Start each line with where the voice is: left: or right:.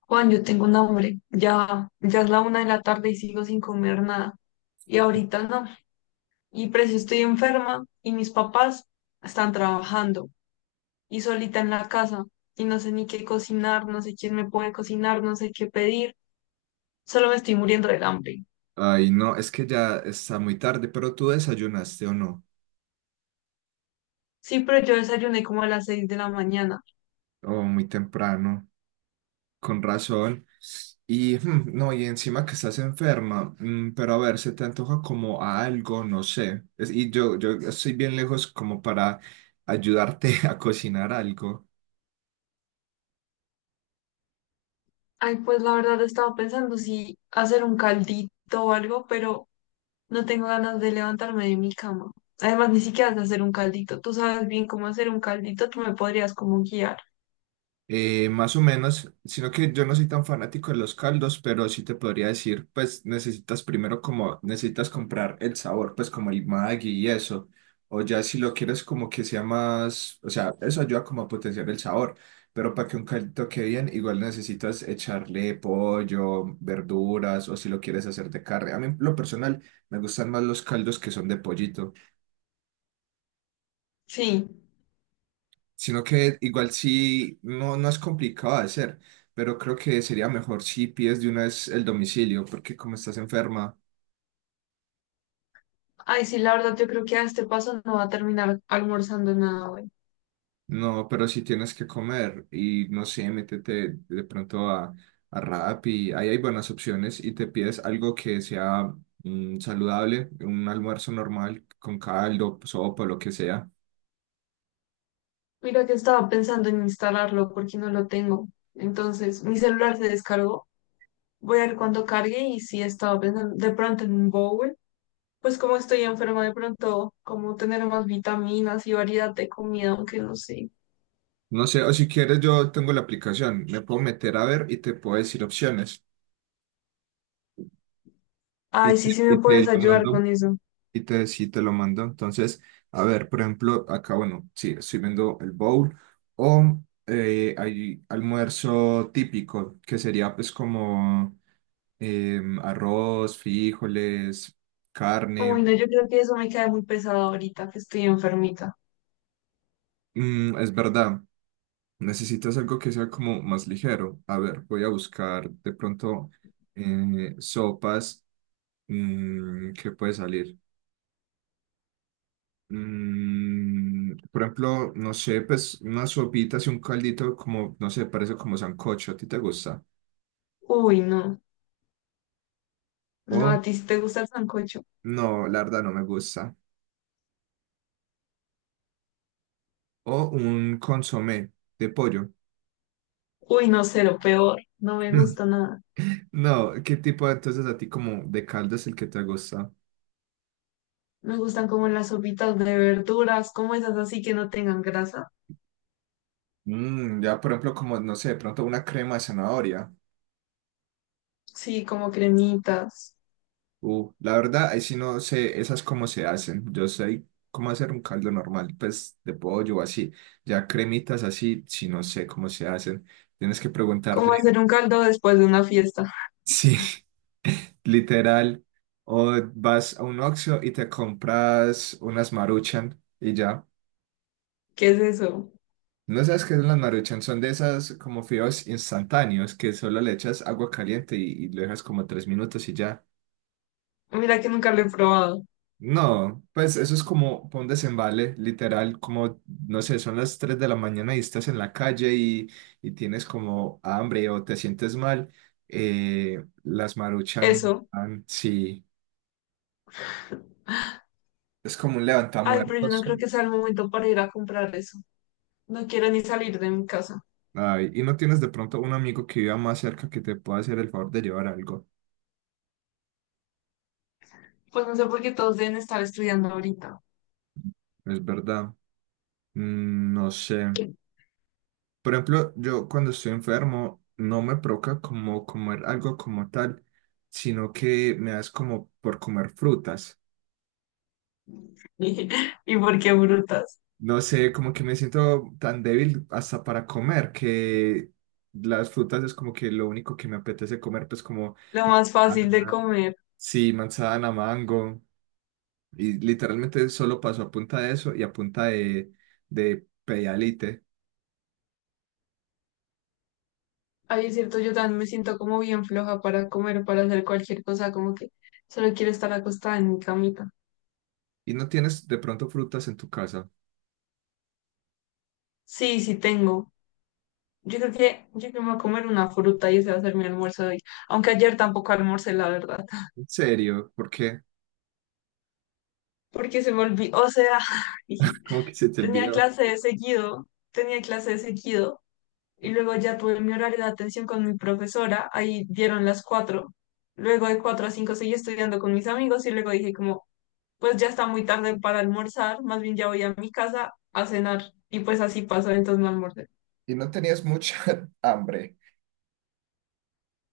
left: Juan, yo tengo un hambre. Ya, ya es la una de la tarde y sigo sin comer nada. Y ahorita no. Y precio estoy enferma y mis papás están trabajando y solita en la casa. Y no sé ni qué cocinar, no sé quién me puede cocinar, no sé qué pedir. Solo me estoy muriendo del hambre.
right: Ay, no, es que ya está muy tarde, pero tú desayunaste o no,
left: Sí, pero yo desayuné como a las seis de la mañana.
right: o muy temprano, con razón. Y no, y encima que estás enferma, pero a ver, se te antoja como a algo, no sé. Yo estoy bien lejos como para ayudarte a cocinar algo.
left: Ay, pues la verdad estaba pensando si hacer un caldito o algo, pero no tengo ganas de levantarme de mi cama. Además, ni siquiera sé hacer un caldito. Tú sabes bien cómo hacer un caldito, tú me podrías como guiar.
right: Más o menos, sino que yo no soy tan fanático de los caldos, pero sí te podría decir, pues necesitas primero como, necesitas comprar el sabor, pues como el Maggi y eso, o ya si lo quieres como que sea más, o sea, eso ayuda como a potenciar el sabor, pero para que un caldito quede bien, igual necesitas echarle pollo, verduras, o si lo quieres hacer de carne. A mí, en lo personal, me gustan más los caldos que son de pollito.
left: Sí.
right: Sino que igual sí, no, no es complicado de hacer, pero creo que sería mejor si pides de una vez el domicilio, porque como estás enferma,
left: Ay, sí, la verdad, yo creo que a este paso no va a terminar almorzando nada hoy.
right: no, pero si tienes que comer y no sé, métete de pronto a Rappi, ahí hay buenas opciones y te pides algo que sea saludable, un almuerzo normal con caldo, sopa, lo que sea.
left: Mira que estaba pensando en instalarlo porque no lo tengo. Entonces, mi celular se descargó. Voy a ver cuándo cargue y sí estaba pensando de pronto en un bowl. Pues como estoy enferma, de pronto como tener más vitaminas y variedad de comida, aunque no sé.
right: No sé, o si quieres yo tengo la aplicación, me puedo meter a ver y te puedo decir opciones.
left: Ay, sí, sí me
right: Y te
left: puedes
right: lo
left: ayudar
right: mando
left: con eso.
right: Y te, Sí te lo mando. Entonces, a ver, por ejemplo, acá, bueno, sí, estoy viendo el bowl o hay almuerzo típico, que sería pues como arroz, frijoles, carne.
left: Uy, no, yo creo que eso me cae muy pesado ahorita que estoy enfermita.
right: Es verdad, necesitas algo que sea como más ligero. A ver, voy a buscar de pronto sopas. ¿Qué puede salir? Por ejemplo, no sé, pues unas sopitas y un caldito como, no sé, parece como sancocho, ¿a ti te gusta?
left: Uy, no. No,
right: O,
left: ¿a ti sí te gusta el sancocho?
right: no, la verdad no me gusta. O un consomé de pollo.
left: Uy, no, cero, peor. No me gusta nada.
right: No, ¿qué tipo entonces a ti como de caldo es el que te gusta?
left: Me gustan como las sopitas de verduras, como esas así que no tengan grasa.
right: Ya, por ejemplo, como, no sé, de pronto una crema de zanahoria.
left: Sí, como cremitas.
right: La verdad, ahí sí no sé, esas cómo se hacen. Yo sé cómo hacer un caldo normal, pues de pollo o así. Ya cremitas así, sí no sé cómo se hacen. Tienes que preguntarle,
left: Como hacer un caldo después de una fiesta.
right: sí, literal. O vas a un Oxxo y te compras unas Maruchan y ya.
left: ¿Qué es eso?
right: ¿No sabes qué son las Maruchan? Son de esas como fideos instantáneos que solo le echas agua caliente y lo dejas como 3 minutos y ya.
left: Mira que nunca lo he probado.
right: No, pues eso es como pa' un desembale, literal, como, no sé, son las 3 de la mañana y estás en la calle y tienes como hambre o te sientes mal, las maruchan,
left: Eso.
right: van, sí, es como un
left: Ay, pero yo no
right: levantamuertos.
left: creo que sea el momento para ir a comprar eso. No quiero ni salir de mi casa.
right: Ay, y no tienes de pronto un amigo que viva más cerca que te pueda hacer el favor de llevar algo,
left: Pues no sé por qué todos deben estar estudiando ahorita.
right: es verdad, no sé. Por ejemplo, yo cuando estoy enfermo no me provoca como comer algo como tal, sino que me das como por comer frutas.
left: ¿Y por qué brutas?
right: No sé, como que me siento tan débil hasta para comer que las frutas es como que lo único que me apetece comer, pues como,
left: Lo más
right: ah,
left: fácil de comer.
right: sí, manzana, mango, y literalmente solo paso a punta de eso y a punta de Pedialyte.
left: Ay, es cierto, yo también me siento como bien floja para comer, para hacer cualquier cosa, como que solo quiero estar acostada en mi camita.
right: Y no tienes de pronto frutas en tu casa.
left: Sí, sí tengo. Yo creo que me voy a comer una fruta y ese va a ser mi almuerzo de hoy. Aunque ayer tampoco almorcé, la verdad.
right: En serio, ¿por qué?
left: Porque se me olvidó, o sea,
right: Como que se te
left: tenía
right: olvidó.
left: clase de seguido, tenía clase de seguido y luego ya tuve mi horario de atención con mi profesora, ahí dieron las cuatro. Luego de cuatro a cinco seguí estudiando con mis amigos y luego dije como, pues ya está muy tarde para almorzar, más bien ya voy a mi casa a cenar. Y pues así pasó, entonces no almorcé.
right: Y no tenías mucha hambre.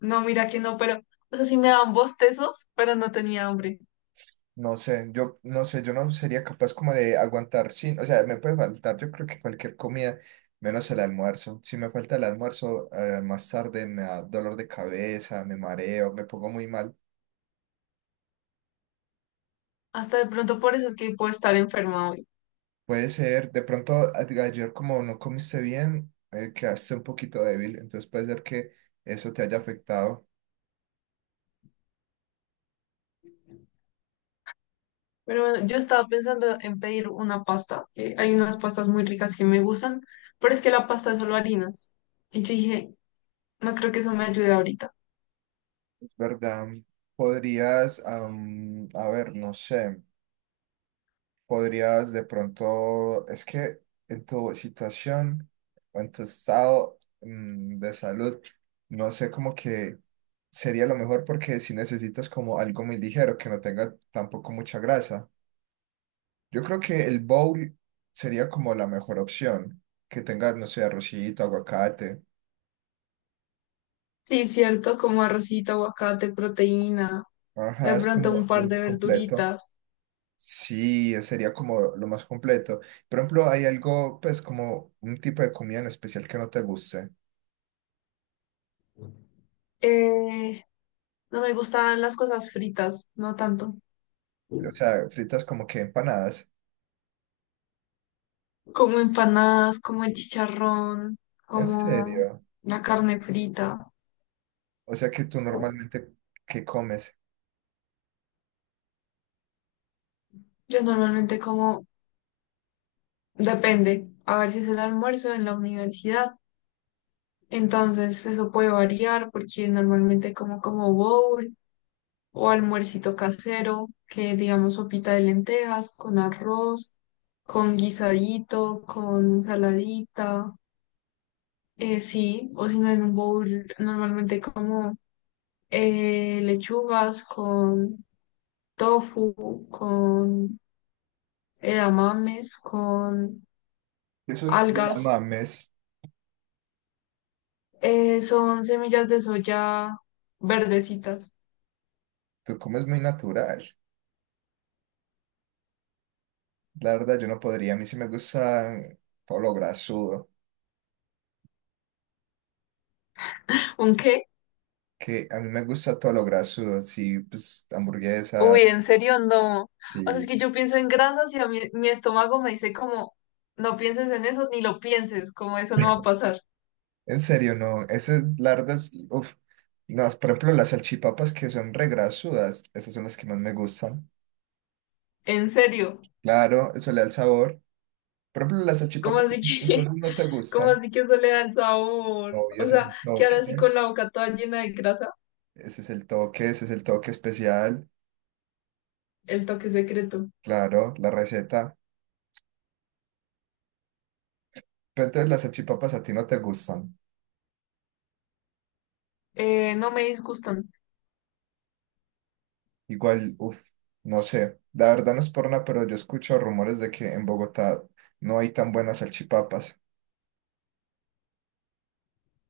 left: No, mira que no, pero, o sea, sí me daban bostezos, pero no tenía hambre.
right: No sé, yo no sé, yo no sería capaz como de aguantar sin, o sea, me puede faltar, yo creo que cualquier comida, menos el almuerzo. Si me falta el almuerzo, más tarde me da dolor de cabeza, me mareo, me pongo muy mal.
left: Hasta de pronto por eso es que puedo estar enferma hoy.
right: Puede ser, de pronto ayer como no comiste bien, quedaste un poquito débil, entonces puede ser que eso te haya afectado.
left: Pero bueno, yo estaba pensando en pedir una pasta, que hay unas pastas muy ricas que me gustan, pero es que la pasta es solo harinas. Y yo dije, no creo que eso me ayude ahorita.
right: Es verdad. Podrías, a ver, no sé. Podrías de pronto, es que en tu situación o en tu estado de salud, no sé como que sería lo mejor porque si necesitas como algo muy ligero que no tenga tampoco mucha grasa. Yo creo que el bowl sería como la mejor opción, que tenga, no sé, arrocito, aguacate.
left: Sí, cierto, como arrocito, aguacate, proteína, de
right: Ajá, es
left: pronto
right: como
left: un
right: lo
left: par
right: más
left: de
right: completo.
left: verduritas.
right: Sí, sería como lo más completo. Por ejemplo, ¿hay algo, pues, como un tipo de comida en especial que no te guste?
left: Eh, no me gustan las cosas fritas, no tanto.
right: O sea, fritas como que empanadas.
left: Como empanadas, como el chicharrón,
right: ¿En
left: como
right: serio?
left: la carne frita.
right: O sea que tú normalmente, ¿qué comes?
left: Yo normalmente como, depende, a ver si es el almuerzo en la universidad. Entonces, eso puede variar porque normalmente como como bowl o almuercito casero, que digamos sopita de lentejas con arroz, con guisadito, con saladita, sí, o si no en un bowl normalmente como lechugas con tofu, con edamames, con
right: Eso no la
left: algas,
right: mames.
left: son semillas de soya verdecitas.
right: Tú comes muy natural. La verdad, yo no podría. A mí sí me gusta todo lo grasudo.
left: ¿Un qué?
right: Que a mí me gusta todo lo grasudo. Sí, pues hamburguesas.
left: Uy, en serio, no. O sea, es
right: Sí.
left: que yo pienso en grasas y a mí, mi estómago me dice como, no pienses en eso, ni lo pienses, como eso no va a pasar.
right: En serio, no. Esas largas, uf. No, por ejemplo, las salchipapas que son regrasudas, esas son las que más me gustan.
left: En serio.
right: Claro, eso le da el sabor. Por ejemplo, las
left: ¿Cómo
right: salchipapas
left: así que,
right: incluso no te
left: cómo
right: gustan.
left: así que eso le da el sabor?
right: Obvio,
left: O
right: ese es
left: sea,
right: el
left: que
right: toque,
left: ahora sí con la boca toda llena de grasa,
right: ese es el toque, ese es el toque especial,
left: el toque secreto.
right: claro, la receta. Pero entonces las salchipapas a ti no te gustan.
left: No me disgustan.
right: Igual, uff, no sé, la verdad no es por nada, pero yo escucho rumores de que en Bogotá no hay tan buenas salchipapas.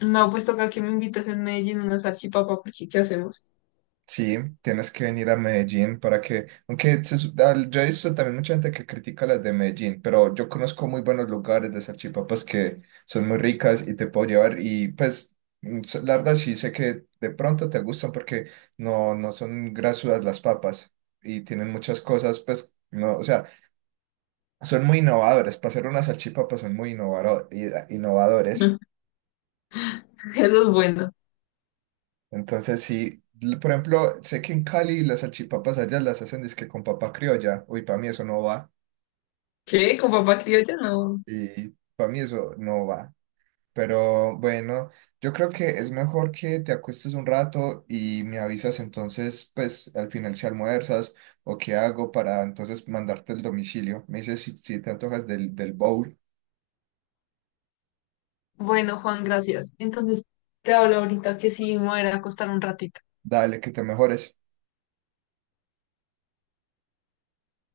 left: No, pues toca que me invitas en Medellín unas salchipapa, porque ¿qué hacemos?
right: Sí, tienes que venir a Medellín para que, aunque yo he visto también mucha gente que critica las de Medellín, pero yo conozco muy buenos lugares de salchipapas que son muy ricas y te puedo llevar y pues la verdad sí sé que de pronto te gustan porque no, no son grasudas las papas y tienen muchas cosas, pues no, o sea, son muy innovadores, para hacer unas salchipapas son muy innovadores.
left: Mm, eso es bueno.
right: Entonces, sí, por ejemplo, sé que en Cali las salchipapas allá las hacen dizque con papa criolla. Uy, para mí eso no va.
left: ¿Qué? ¿Con papá criolla? No.
right: Y para mí eso no va. Pero bueno, yo creo que es mejor que te acuestes un rato y me avisas entonces, pues al final si almuerzas o qué hago para entonces mandarte el domicilio. Me dices si, si te antojas del, del bowl.
left: Bueno, Juan, gracias. Entonces, te hablo ahorita que sí me voy a ir a acostar un ratito.
right: Dale, que te mejores.